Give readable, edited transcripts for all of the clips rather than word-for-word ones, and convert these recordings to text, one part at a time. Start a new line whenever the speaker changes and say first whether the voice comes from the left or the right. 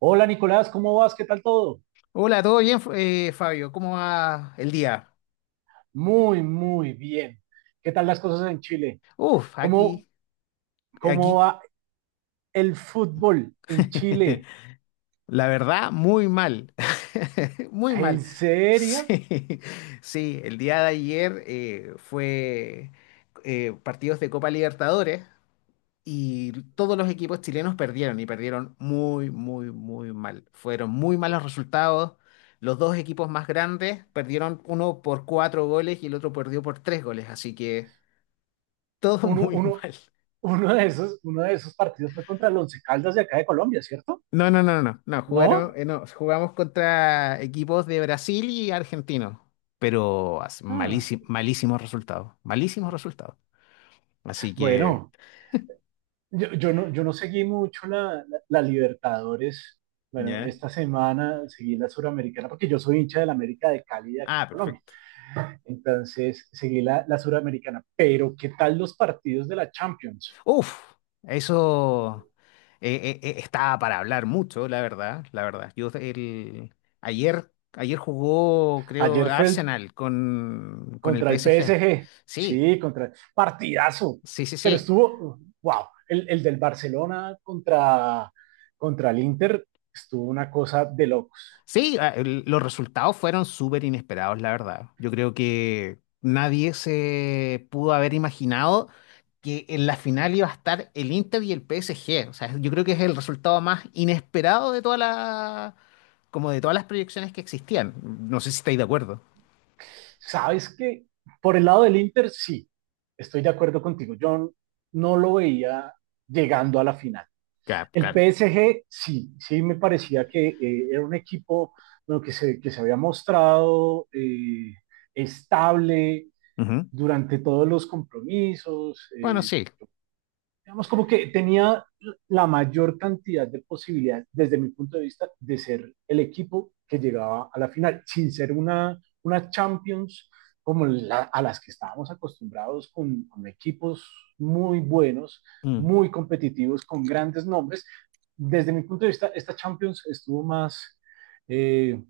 right: Hola Nicolás, ¿cómo vas? ¿Qué tal todo?
left: Hola, ¿todo bien, Fabio? ¿Cómo va el día?
right: Muy, muy bien. ¿Qué tal las cosas en Chile?
left: Uf,
right: ¿Cómo,
left: aquí,
right: cómo
left: aquí,
right: va el fútbol en Chile?
left: la verdad, muy mal, muy
right: ¿En
left: mal.
right: serio?
left: Sí, sí, el día de ayer fue partidos de Copa Libertadores y todos los equipos chilenos perdieron y perdieron muy, muy, muy mal. Fueron muy malos resultados. Los dos equipos más grandes perdieron uno por cuatro goles y el otro perdió por tres goles, así que todo
right: Uno,
left: muy
right: uno,
left: mal.
right: uno de esos partidos fue contra el Once Caldas de acá de Colombia, ¿cierto?
left: No, no, no, no, no, jugaron,
right: ¿No?
left: no, jugamos contra equipos de Brasil y argentinos, pero
right: Ah,
left: malísimos, malísimos resultados, malísimos resultados. Así que,
right: bueno, yo no seguí mucho la Libertadores. Bueno,
left: ¿ya?
right: esta semana seguí la Suramericana porque yo soy hincha de la América de Cali de acá
left: Ah,
right: de Colombia.
left: perfecto.
right: Entonces, seguí la suramericana. Pero, ¿qué tal los partidos de la Champions?
left: Uf, eso estaba para hablar mucho, la verdad, la verdad. Ayer, ayer jugó, creo,
right: Ayer fue
left: Arsenal con el
right: contra el
left: PSG.
right: PSG.
left: Sí,
right: Sí, contra partidazo.
left: sí, sí,
right: Pero
left: sí.
right: estuvo, wow, el del Barcelona contra, contra el Inter estuvo una cosa de locos.
left: Sí, ah, los resultados fueron súper inesperados, la verdad. Yo creo que nadie se pudo haber imaginado que en la final iba a estar el Inter y el PSG. O sea, yo creo que es el resultado más inesperado de como de todas las proyecciones que existían. No sé si estáis de acuerdo.
right: ¿Sabes que Por el lado del Inter, sí, estoy de acuerdo contigo. Yo no lo veía llegando a la final.
left: Claro,
right: El
left: claro.
right: PSG sí, sí me parecía que era un equipo bueno, que se había mostrado estable
left: Ujú.
right: durante todos los compromisos,
left: Bueno, sí.
right: digamos, como que tenía la mayor cantidad de posibilidades, desde mi punto de vista, de ser el equipo que llegaba a la final, sin ser una Champions como la, a las que estábamos acostumbrados con equipos muy buenos,
left: Mm.
right: muy competitivos, con grandes nombres. Desde mi punto de vista, esta Champions estuvo más, eh,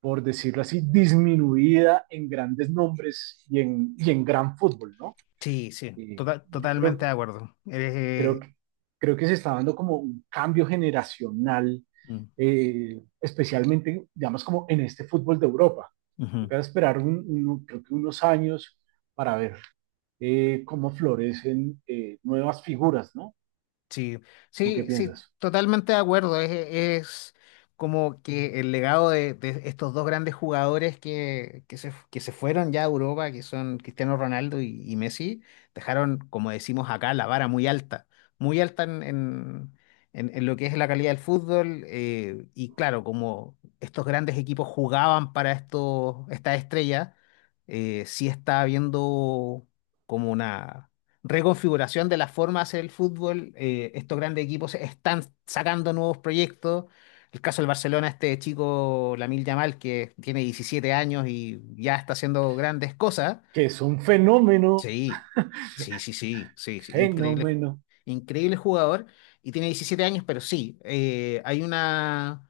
right: por decirlo así, disminuida en grandes nombres y en gran fútbol, ¿no?
left: Sí, sí,
right: Eh,
left: total,
right: yo
left: totalmente
right: creo
left: de acuerdo. Eres,
right: Creo creo que se está dando como un cambio generacional,
left: mm.
right: especialmente, digamos, como en este fútbol de Europa.
left: Ujú.
right: Toca esperar creo que unos años para ver cómo florecen nuevas figuras, ¿no?
left: Sí,
right: ¿Tú qué
left: sí, sí,
right: piensas?
left: totalmente de acuerdo. Es como que el legado de estos dos grandes jugadores que se fueron ya a Europa, que son Cristiano Ronaldo y Messi, dejaron, como decimos acá, la vara muy alta en lo que es la calidad del fútbol. Y claro, como estos grandes equipos jugaban para estas estrellas, sí está habiendo como una reconfiguración de la forma de hacer el fútbol. Estos grandes equipos están sacando nuevos proyectos. El caso del Barcelona, este chico Lamil Yamal, que tiene 17 años y ya está haciendo grandes cosas.
right: Que es un fenómeno,
left: Sí, sí, sí, sí, sí, sí, increíble,
right: fenómeno.
left: increíble jugador y tiene 17 años, pero sí, hay una,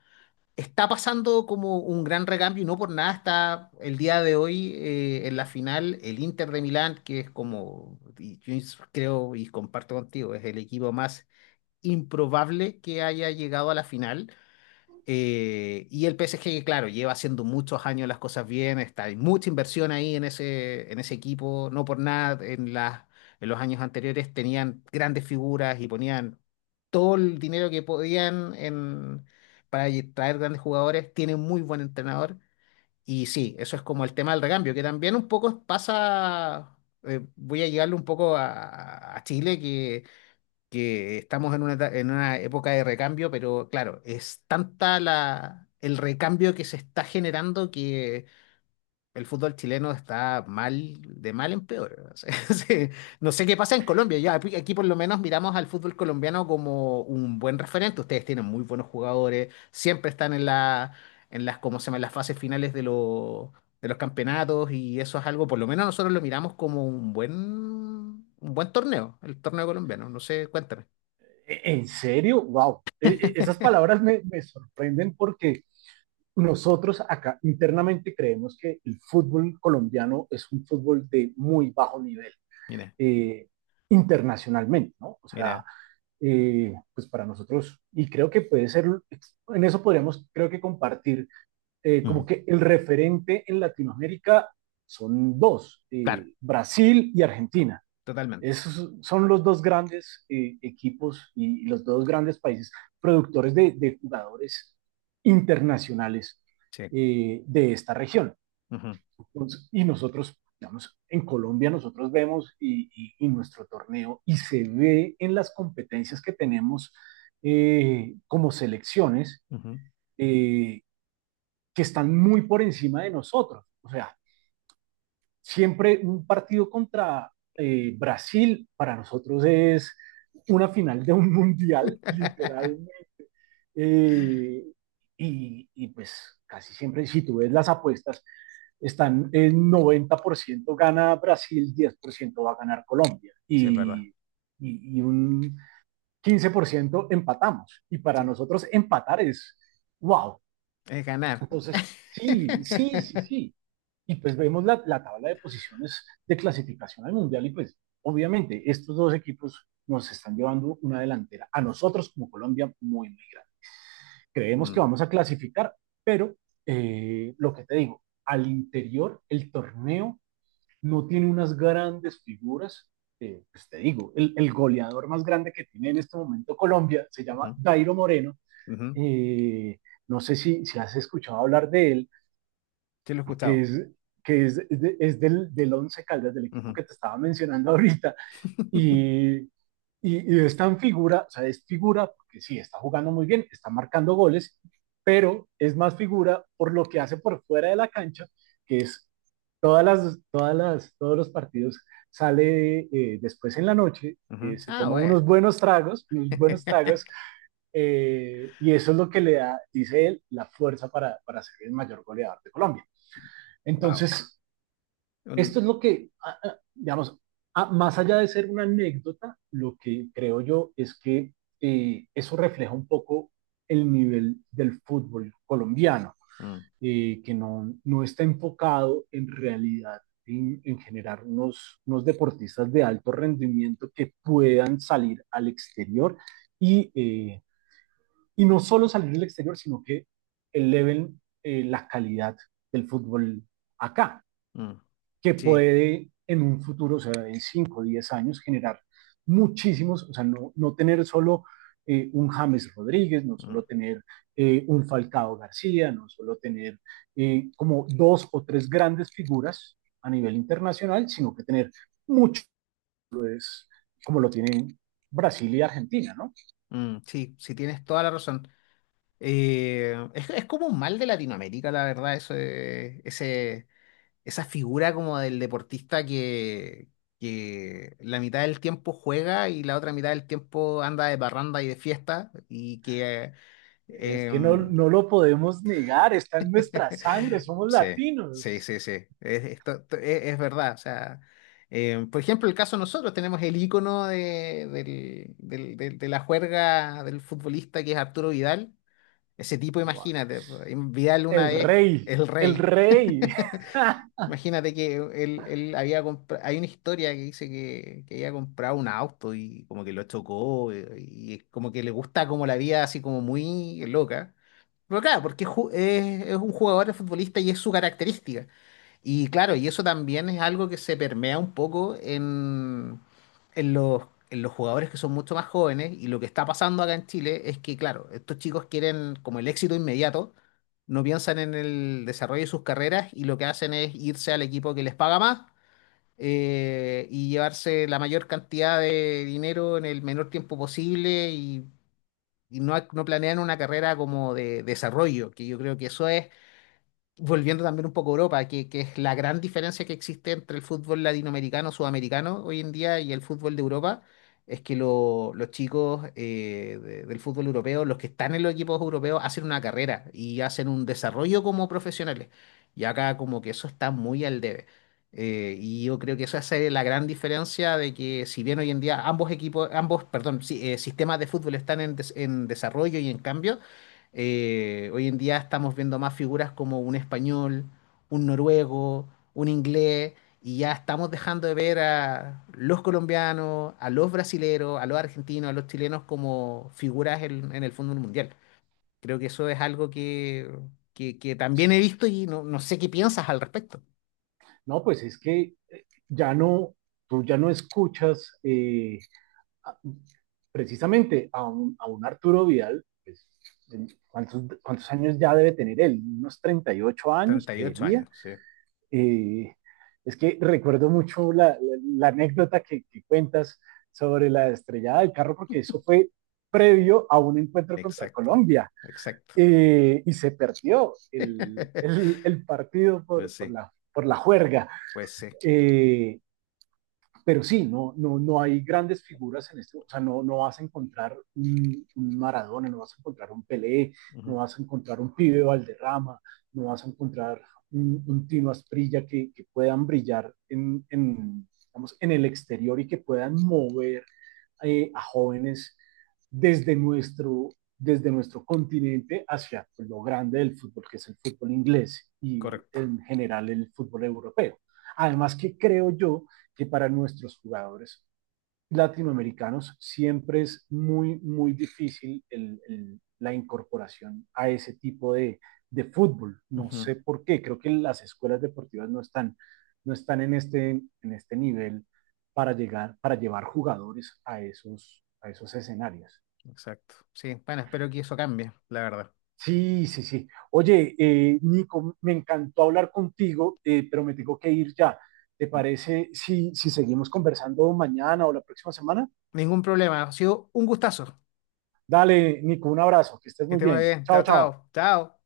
left: está pasando como un gran recambio y no por nada está el día de hoy en la final el Inter de Milán, que es como, y yo creo y comparto contigo, es el equipo más improbable que haya llegado a la final. Y el PSG, claro, lleva haciendo muchos años las cosas bien, está, hay mucha inversión ahí en ese equipo, no por nada, en los años anteriores tenían grandes figuras y ponían todo el dinero que podían en, para traer grandes jugadores, tienen muy buen entrenador y sí, eso es como el tema del recambio, que también un poco pasa, voy a llegarle un poco a Chile, que estamos en una, en una época de recambio, pero claro, es tanta el recambio que se está generando que el fútbol chileno está mal, de mal en peor. O sea, sí. No sé qué pasa en Colombia. Ya, aquí por lo menos miramos al fútbol colombiano como un buen referente. Ustedes tienen muy buenos jugadores, siempre están en la, en las, ¿cómo se llama? En las fases finales de los campeonatos y eso es algo, por lo menos nosotros lo miramos como un buen torneo, el torneo colombiano. No sé, cuéntame.
right: ¿En serio? ¡Wow! Esas palabras me, me sorprenden porque nosotros acá internamente creemos que el fútbol colombiano es un fútbol de muy bajo nivel.
left: Mira,
right: eh, Internacionalmente, ¿no? O sea,
left: mira.
right: pues para nosotros, y creo que puede ser, en eso podríamos, creo que compartir, como
left: Mm,
right: que el referente en Latinoamérica son dos,
left: claro,
right: Brasil y Argentina.
left: totalmente.
right: Esos son los dos grandes equipos los dos grandes países productores de jugadores internacionales
left: Sí.
right: de esta región.
left: Ujú,
right: Entonces, y nosotros, digamos, en Colombia nosotros vemos y nuestro torneo y se ve en las competencias que tenemos como selecciones,
left: ujú.
right: eh, que están muy por encima de nosotros. O sea, siempre un partido contra Brasil para nosotros es una final de un mundial, literalmente. Eh, y, y pues casi siempre, si tú ves las apuestas, están en 90% gana Brasil, 10% va a ganar Colombia
left: Sí, es verdad.
right: y un 15% empatamos. Y para
left: Sí,
right: nosotros empatar es wow.
left: es ganar.
right: Entonces, sí, sí, sí, sí. Y pues vemos la tabla de posiciones de clasificación al Mundial y pues obviamente estos dos equipos nos están llevando una delantera a nosotros como Colombia muy, muy grande. Creemos que
left: Mm,
right: vamos a clasificar, pero lo que te digo, al interior el torneo no tiene unas grandes figuras. Pues te digo, goleador más grande que tiene en este momento Colombia se llama Dairo Moreno.
left: ujú, ujú.
right: Eh, no sé si, si has escuchado hablar de él,
left: Sí, lo he
right: que
left: escuchado.
right: es, que es, de, es del Once Caldas, del equipo
left: Ujú,
right: que te estaba mencionando ahorita. Y, y, y está en figura, o sea, es figura porque sí, está jugando muy bien, está marcando goles, pero es más figura por lo que hace por fuera de la cancha, que es todos los partidos sale después en la noche,
left: ujú.
right: se
left: Ah,
right: toma
left: bueno.
right: unos buenos tragos, y eso es lo que le da, dice él, la fuerza para ser el mayor goleador de Colombia.
left: Wow.
right: Entonces, esto es lo que, digamos, más allá de ser una anécdota, lo que creo yo es que eso refleja un poco el nivel del fútbol colombiano, que no, no está enfocado en realidad en generar unos deportistas de alto rendimiento que puedan salir al exterior y, eh, y no solo salir al exterior, sino que eleven la calidad del fútbol acá, que
left: Sí.
right: puede en un futuro, o sea, en 5 o 10 años, generar muchísimos, o sea, no, no tener solo un James Rodríguez, no
left: Mm,
right: solo tener un Falcao García, no solo tener como dos o tres grandes figuras a nivel internacional, sino que tener muchos, como lo tienen Brasil y Argentina, ¿no?
left: mm, sí, sí, tienes toda la razón. Es como un mal de Latinoamérica, la verdad, eso, esa figura como del deportista que la mitad del tiempo juega y la otra mitad del tiempo anda de barranda y de fiesta y que...
right: Es que no,
left: em,
right: no lo podemos negar, está en nuestra sangre, somos
left: sí, sí,
right: latinos.
left: sí, sí, es es verdad. O sea, por ejemplo, el caso de nosotros tenemos el ícono de la juerga del futbolista que es Arturo Vidal. Ese tipo, imagínate, Vidal una
right: El
left: vez,
right: rey,
left: el
right: el
left: rey.
right: rey.
left: Imagínate que él había comprado, hay una historia que dice que había comprado un auto y como que lo chocó es como que le gusta como la vida así como muy loca. Pero claro, porque es un jugador de futbolista y es su característica. Y claro, y eso también es algo que se permea un poco en los, en los jugadores que son mucho más jóvenes. Y lo que está pasando acá en Chile es que, claro, estos chicos quieren como el éxito inmediato, no piensan en el desarrollo de sus carreras y lo que hacen es irse al equipo que les paga más y llevarse la mayor cantidad de dinero en el menor tiempo posible y no, no planean una carrera como de desarrollo, que yo creo que eso es volviendo también un poco a Europa, que es la gran diferencia que existe entre el fútbol latinoamericano, sudamericano hoy en día y el fútbol de Europa, es que los chicos del fútbol europeo, los que están en los equipos europeos, hacen una carrera y hacen un desarrollo como profesionales. Y acá como que eso está muy al debe. Y yo creo que esa es la gran diferencia de que si bien hoy en día ambos, perdón, sí, sistemas de fútbol están en desarrollo y en cambio, hoy en día estamos viendo más figuras como un español, un noruego, un inglés, y ya estamos dejando de ver a los colombianos, a los brasileros, a los argentinos, a los chilenos como figuras en el fútbol mundial. Creo que eso es algo que también he
right: Sí.
left: visto y no, no sé qué piensas al respecto.
right: No, pues es que tú ya no escuchas a- precisamente a a un Arturo Vidal, pues, ¿cuántos, cuántos años ya debe tener él? Unos 38 años,
left: Treinta y ocho
right: creería.
left: años, sí,
right: Eh, es que recuerdo mucho la anécdota que cuentas sobre la estrellada del carro, porque eso fue previo a un encuentro contra
left: exacto,
right: Colombia,
left: exacto.
right: y se perdió el partido
left: Pues sí,
right: por la juerga.
left: pues sí,
right: Eh, pero sí, no, no, no hay grandes figuras en esto, o sea, no, no vas a encontrar un Maradona, no vas a encontrar un Pelé, no
left: ujú,
right: vas a encontrar un Pibe Valderrama, no vas a encontrar un Tino Asprilla que puedan brillar en, digamos, en el exterior y que puedan mover a jóvenes desde nuestro, desde nuestro continente hacia pues, lo grande del fútbol, que es el fútbol inglés y
left: correcto,
right: en general el fútbol europeo. Además que creo yo que para nuestros jugadores latinoamericanos, siempre es muy, muy difícil la incorporación a ese tipo de, fútbol. No
left: ujú,
right: sé por qué, creo que las escuelas deportivas no están, no están en este nivel para, llegar, para llevar jugadores a esos escenarios.
left: exacto. Sí, bueno, espero que eso cambie, la verdad.
right: Sí, sí, sí. Oye, Nico, me encantó hablar contigo, pero me tengo que ir ya. ¿Te parece si, si seguimos conversando mañana o la próxima semana?
left: Ningún problema. Ha sido un gustazo.
right: Dale, Nico, un abrazo, que estés
left: Que
right: muy
left: esté muy
right: bien.
left: bien.
right: Chao,
left: Chao,
right: chao.
left: chao. Chao.